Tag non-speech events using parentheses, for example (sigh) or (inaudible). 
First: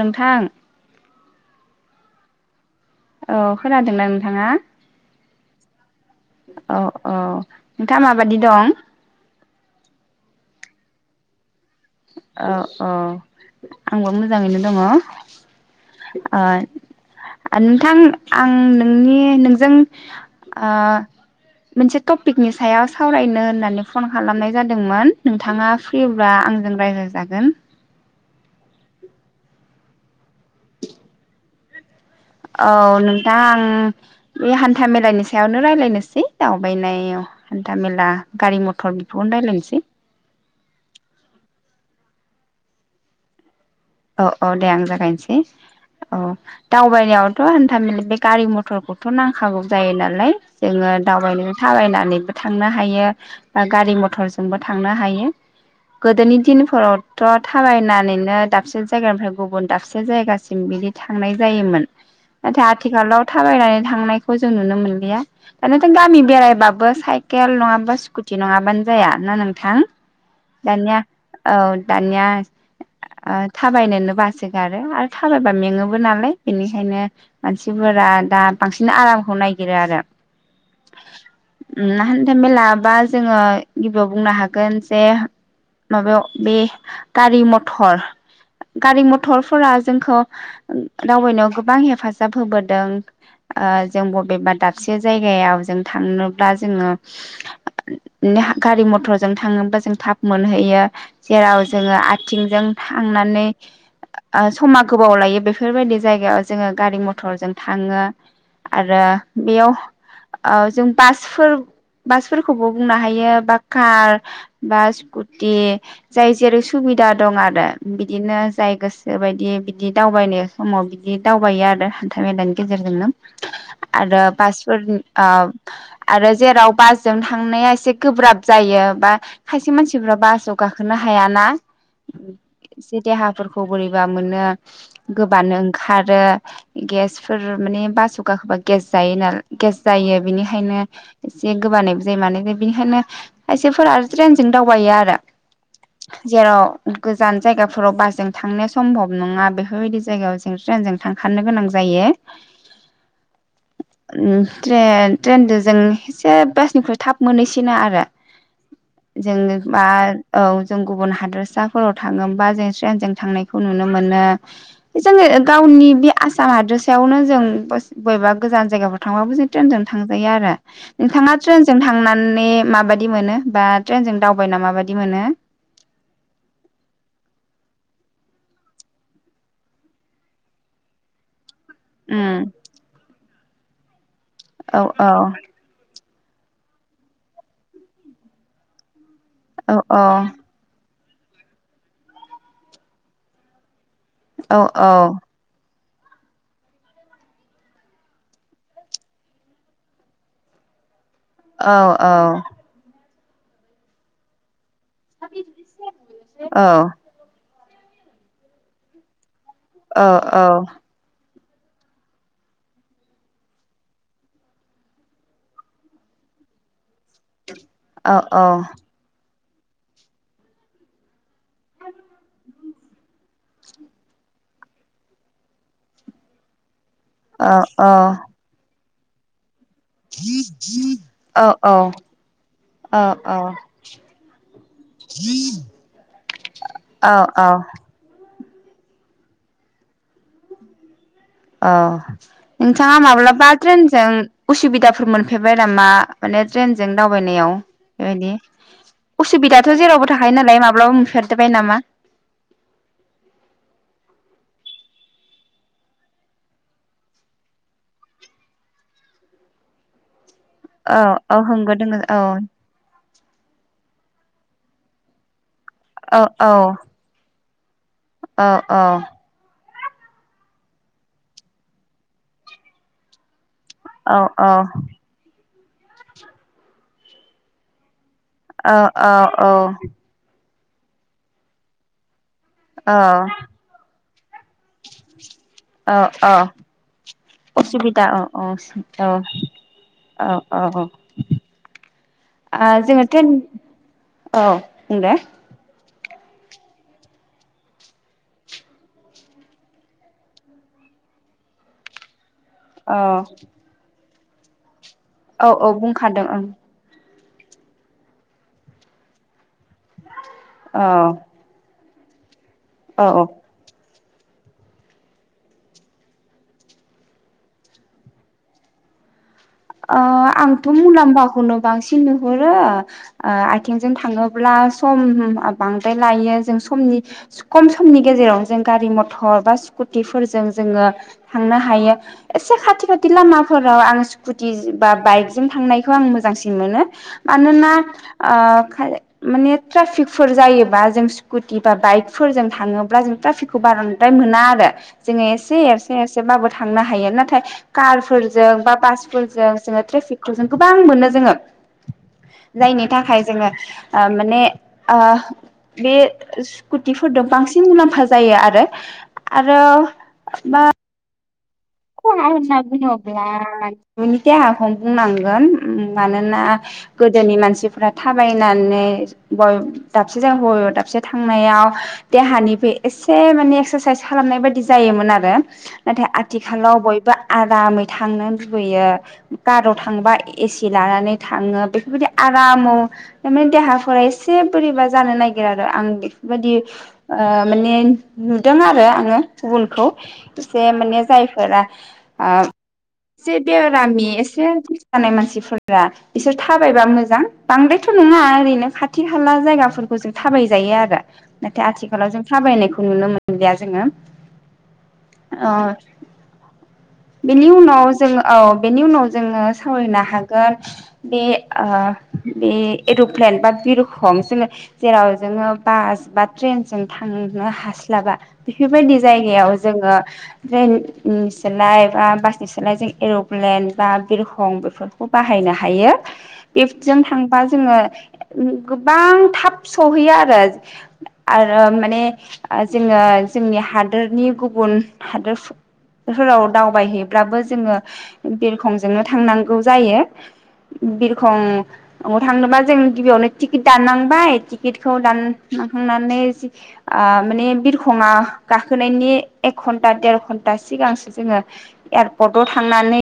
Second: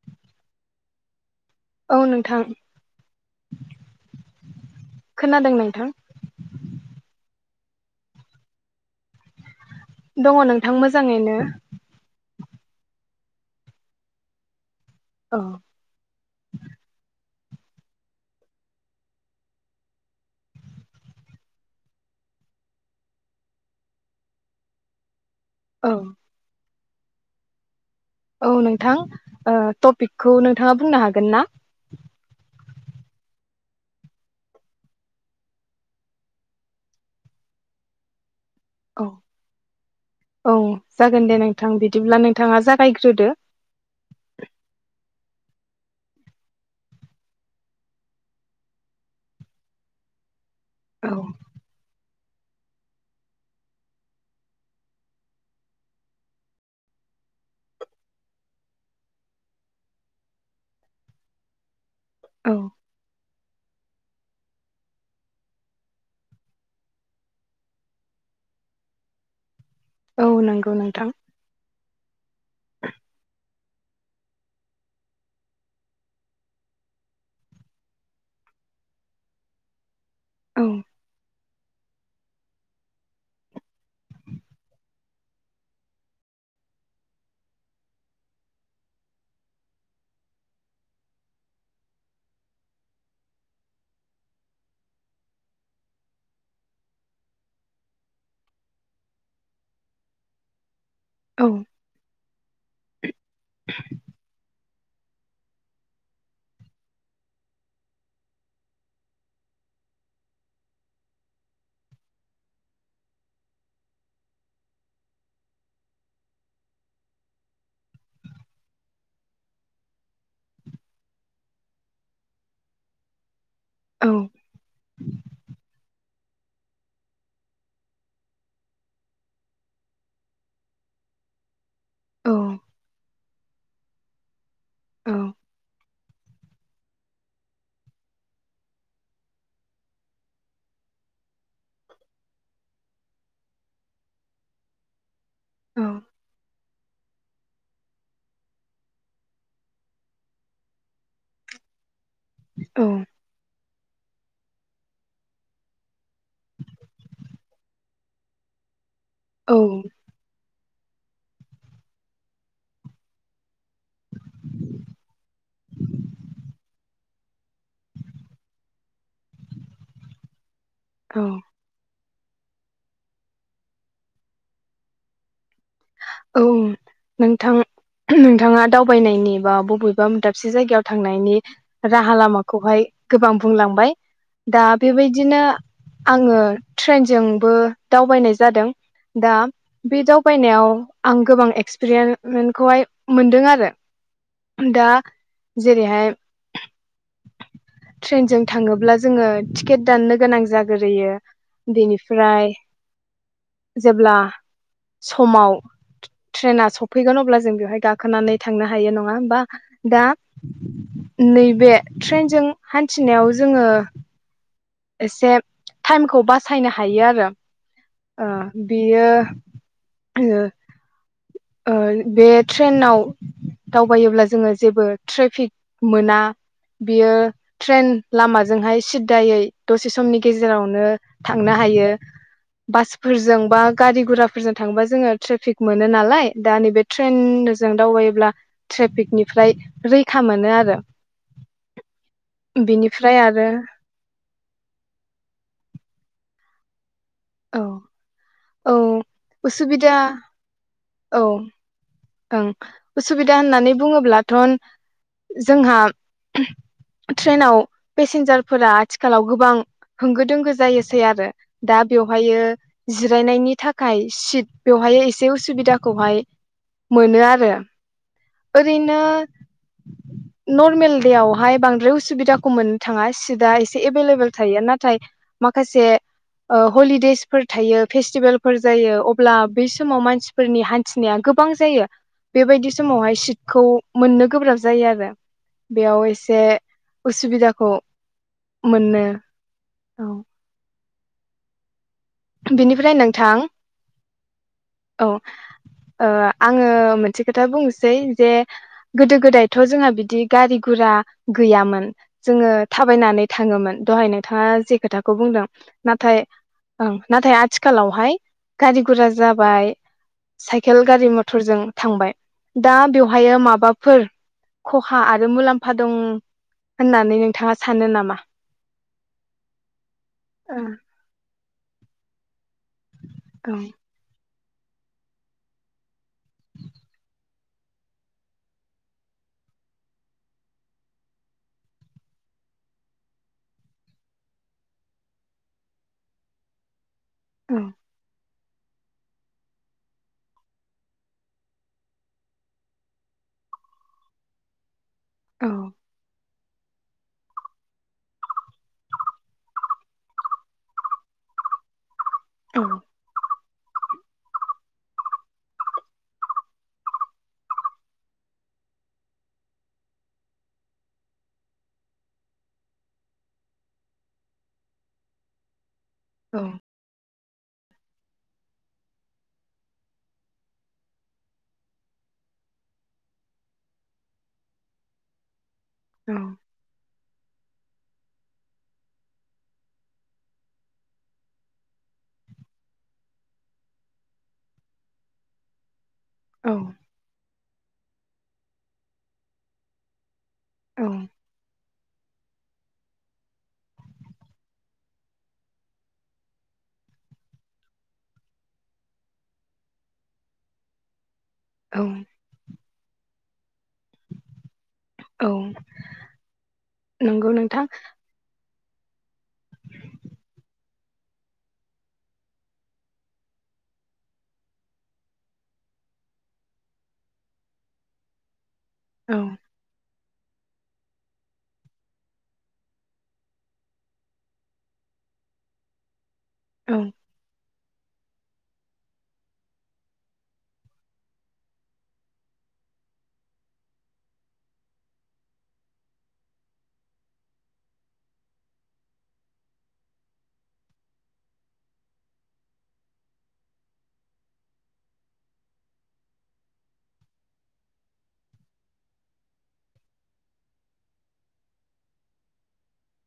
नोंथां औ नोंथां औ खोनादोंना नोंथाङा खोनादों नोंथां औ औ नोंथाङा माबादि दं दङ नोंथां मोजाङैनो औ औ आंबो मोजाङैनो दङ। औ ओ नोंथां आं नोंनि नोंजों आ मोनसे टपिकनि सायाव सावरायनो होननानै फन खालामनाय जादोंमोन नोंथाङा औ फ्रिब्ला आंजों रायलायजागोन औ नोंथां टपिकखौ नोंथाङा बुंनो हागोन ना औ नोंथां आं बे हान्था मेलानि सायावनो रायलायनोसै दावबायनायाव हान्था मेला गारि मथर औ बेखौनो रायज्लायनोसै औ जागोन दे नोंथां बिदिब्ला नों नोंथाङा जागायग्रोदो औ औ दे आं जागायनोसै औ दावबायनायावथ' हान्थामेला बे गारि मथरखौथ' नांखागौ जायो नालाय जोङो औ दावबायनो थाबायनानैबो थांनो हायो बा गारि मथरजोंबो थांनो हायो गोदोनि दिनफोरावथ' थाबायनानैनो डा बसे जायगानिफ्राय गुबुन दाबसे जायगासिम बिदि थांनाय जायोमोन औ नाथाय आथिखालाव थाबायनानै थांनायखौ जों नुनो मोनलिया दानियाथ' गामि बेरायबाबो साइकेल नङाबा स्कुटि नङाबानो जाया ना नोंथां औ नंगौ दानिया नोंथां औ दानिया ओ थाबायनोनो बासोगारो आरो थाबायबा मेङोबो नालाय बेनिखायनो मानसिफोरा दा बांसिन आरामखौ नायगिरो आरो। औ उम हान्था मेलाबा जोङो गिबियाव बुंनो हागोन जे माबायाव बे गारि मथर गारि मथरफोरा जोंखौ दावबायनायाव गोबां हेफाजाब होबोदों ओ जों बबेबा दाबसे जायगायाव जों थांनोब्ला जोङो नेहा गारि मथरजों थांङोब्ला जों थाब मोनहैयो। औ जेराव जोंङो आथ थिंजों थांना नै ओ समा गोबाव लायो बेफोरबायदि जायगायाव जोङो गारि मथरजों थाङो आरो बेयाव ओ जों बासफोर बासफोरखौबो बुंनो हायो बा कार बा स्कुटि जाय जेरै सुबिदा दं आरो। बिदिनो जाय गोसो बायदि बिदि दावबायनो समाव बिदि दावबायो आरो हान्था मेलानि गेजेरजोंनो। औ आरो बासफोर ओ आरो जेराव बासजों थांनाया एसे गोब्राब जायो बा खायसे मानसिफ्रा बासाव गाखोनो हायाना। औ उम देहाफोरखौ बोरैबा मोनो। औ गोबानो ओंखार रो गेसफोर माने बासाव गाखोबा गेस जायो नाल गेस जायो बेनिखायनो एसे गोबानायबो जायो माने बिनिखायनो खायसेफोरा आरो ट्रेनजों दावबायो आरो। जेराव गोज जान जायगाफोराव बासजों थांनो सम्भब नङा बेफोरबायदि जायगायाव जों ट्रेनजों थांखानो गोनां जायो। औ ओ ट्रेन ट्रेनजों जों एसे बासनिख्रुइ थाब मोनहैसिनो आरो। जों औ बा औ जों गुबुन हादरसा फोराव थाङोबा जों ट्रेनजों थांनायखौ नुनो मोनो जोङो गावनि बे आसाम हादोरसायावनो जों बस बबेबा गोजान जायगाफ्राव थांबाबो जों ट्रेनजोंनो थांजायो आरो। औ नोंथाङा ट्रेनजों थांना नै माबादि मोनो बा ट्रेनजों दावबायना माबादि मोनो? औ नोंथां नोंथाङा दावबायनायनि बा बबेबा म दाबसे जायगायाव थांनायनि राहा उम लामाखौहाय गोबां बुंलांबाय। दा औ औ बेबायदिनो आङो ट्रेनजोंबो दावबायनाय जादों। दा औ बे औ दावबायनायाव आं गोबां एक्सपेरियेनखौहाय मोनदों आरो। औ दा औ। जेरैहाय ट्रेनजों थाङोब्ला जोङो टिकेट दाननो गोनां जाग्रोयो औ औ बेनिफ्राय जेब्ला समाव औ ट्रेना सफैगोन अब्ला जों बेवहाय गाखोनानै थांनो हायो नङा होनबा दा औ नै बे ट्रेनजों हान्थिनायाव जोङो एसे टाइमखौ बासायनो हायो आरो। औ ओ बियो ओ। ऐ बे ट्रेनाव दावबायोब्ला जोङो जेबो ट्रेफिक मोना बियो ट्रेन लामाजोंहाय सिदा सिदायै दसे समनि गेजेरावनो औ थांनो हायो औ औ औ बासफोरजों बा गारि गुराफोरजों थांबा जोङो ट्रेफिक मोनो नालाय बे ट्रेनजों दावबायोब्ला ट्रेफिकनिफ्राय रैखा मोनो आरो। अ नोंथाङा बिनिफ्राय माब्लाबा आरो ट्रेनजों उसुबिदाफोर मोनफेरबाय नामा माने ट्रेनजों दावबायनायाव औ बेबायदि औ उसुबिदाथ उसुबिदा जेरावबो थाखायो नालाय माब्लाबा औ नुफेरबाय नामा? असुबिदा होननानै बुङोब्लाथ जोंहा ट्रेनाव पेसेन्जारफोरा आथिखालाव गोबां। दोंगो औ जायोसै आरो औ होंगो दा दोङो औ बेवहायो जिरायनायनि थाखाय। सित बेवहाय एसे औ उसुबिदाखौहाय औ मोनो आरो औ औ ओरैनो नर्मेल दे आवहाय बांद्राय उसुबिदाखौ मोननो थाङा सिदा एसे एभेलेबेल थायो औ नाथाय। माखासे हलिदेसफोर थायो। फेस्टिभेलफोर जायो अब्ला औ बै समाव मानसि फोरनि हान्थिनाया गोबबां जायो। बेबायदि औ समावहाय सिटखौ मोननो गोब्राब जायो आरो औ बेयाव औ एसे उसुबिदाखौ असुबिदा औ औ मोनो औ औ। आं बिनिफ्राय जोङो थेन नोंथां औ बुं औ दे! ओ आङो मोनसे खोथा बुंनोसै जे गोदो गोदायथ' जोंहा बिदि गारि गुरा गैयामोन। जोङो औ थाबायनानै थाङोमोन दहायनो थाङा जे खोथा औ औ बुंखादों ओं। ओं नाथाय आथिखालावहाय गारि गुरा जाबाय। साइकेल औ गारि मथरजों थांबाय दा औ औ बेवहाय माबाफोर खहा आरो मुलाम्फा दं होननानै नोंथाङा सानो नामा? ओ औ आंथ' मुलाम्फाखौनो बांसिन नुहुर ओ आ ओ औ आथिं थांङो अब्ला सम बांद्राय लायो जों समनि खम समनि गेजेराव जों गारि मथर बा स्कुटिफोरजों जोङो थांनो हायो। एसे खाथि खाथि लामाफोराव आं सु कुटि बा बाइकजों थांनायखौ आं मोजांसिन मोनो। औ मानोना ओ खायले माने ट्राफिकफोर जायोबा जों स्कुटि बा बाइकफोरजों थाङोब्ला जों ट्राफिकखौ बारद्राय मोना आरो। जोङो औ एसे एसे एस जेबाबो थांनो हायो। नाथाय कार फोरजों बा बास फोरजों जोङो ट्रिफिकफोर जों गोबां मोनो जोङो। जायनि औ थाखाय जोङो ओ माने आ बे स्कुटिफोरदो बांसिन मुलाम्फा जायो आरो। आरो मा खहा होनना बुङोब्ला न'नि (unintelligible) खौनो बुंनांगोन। उम मानोना गोद दोनि मानसिफ्रा थाबायनानै बय दाबसे जायगाखौ दाबसे थांनायाव देहानिफाय एसे माने एक्सारसाइस खालामनाय बायदि जायोमोन आरो नाथाय आथ खालाव बयबो आरामै थांनो लुबैयो। खाराव थांबा एसि लानानै थाङो बेफोरबायदि आरामाव एमे देहाफोरा एसे बोरैबा जानो नागिर आरो आं बे बादि औ ओ माने नुदों आरो आङो गुबुनखौ एसे माने औ रा ओ से बेरामि एसे जानाय मानसिफोरा इसोर थाबायबा मोजां। बांद्रायथ' नङा ओरैनो खाथि खाला जायगाफोरखौ जों थाबाय जायो आरो। नाथाय औ आथिखालाव जों थाबायनायखौ नुनो मोन (unintelligible) जोङो औ ओ नंगौ बेनि नोंथां उनाव जों ओ औ बेनि उनाव जोङो सावरायनो हागोन बे ओ बे एरुप्लेन बा बिरखं जोङो जेराव जोङो बास बा ट्रेनजों थांनो हास्लाबा बेफोरबायदि औ जायगायाव जोङो बेन उम सोलाय बा बासनि सोलाय जों एर'प्लेन बा बिरखं बेफोरखौ बाहायनो हायो। इफ्ट औ जों थांबा जोङो गोबां थाब सहैयो आरो आरो माने जोङो जोंनि हादोरनि गुबुन हादोर फोराव दावबायहैब्लाबो जोङो बिरखंजोंनो थांनांगौ जायो बिरखं थांनोबा जों गिबियावनो टिकिट दाननांबाय टिकिटखौ दानखांनानै आ माने बिरखंआ गाखोनायनि एक घन्टा देर घन दा सिगांसो जोङो एयारपर्टआव थांनानै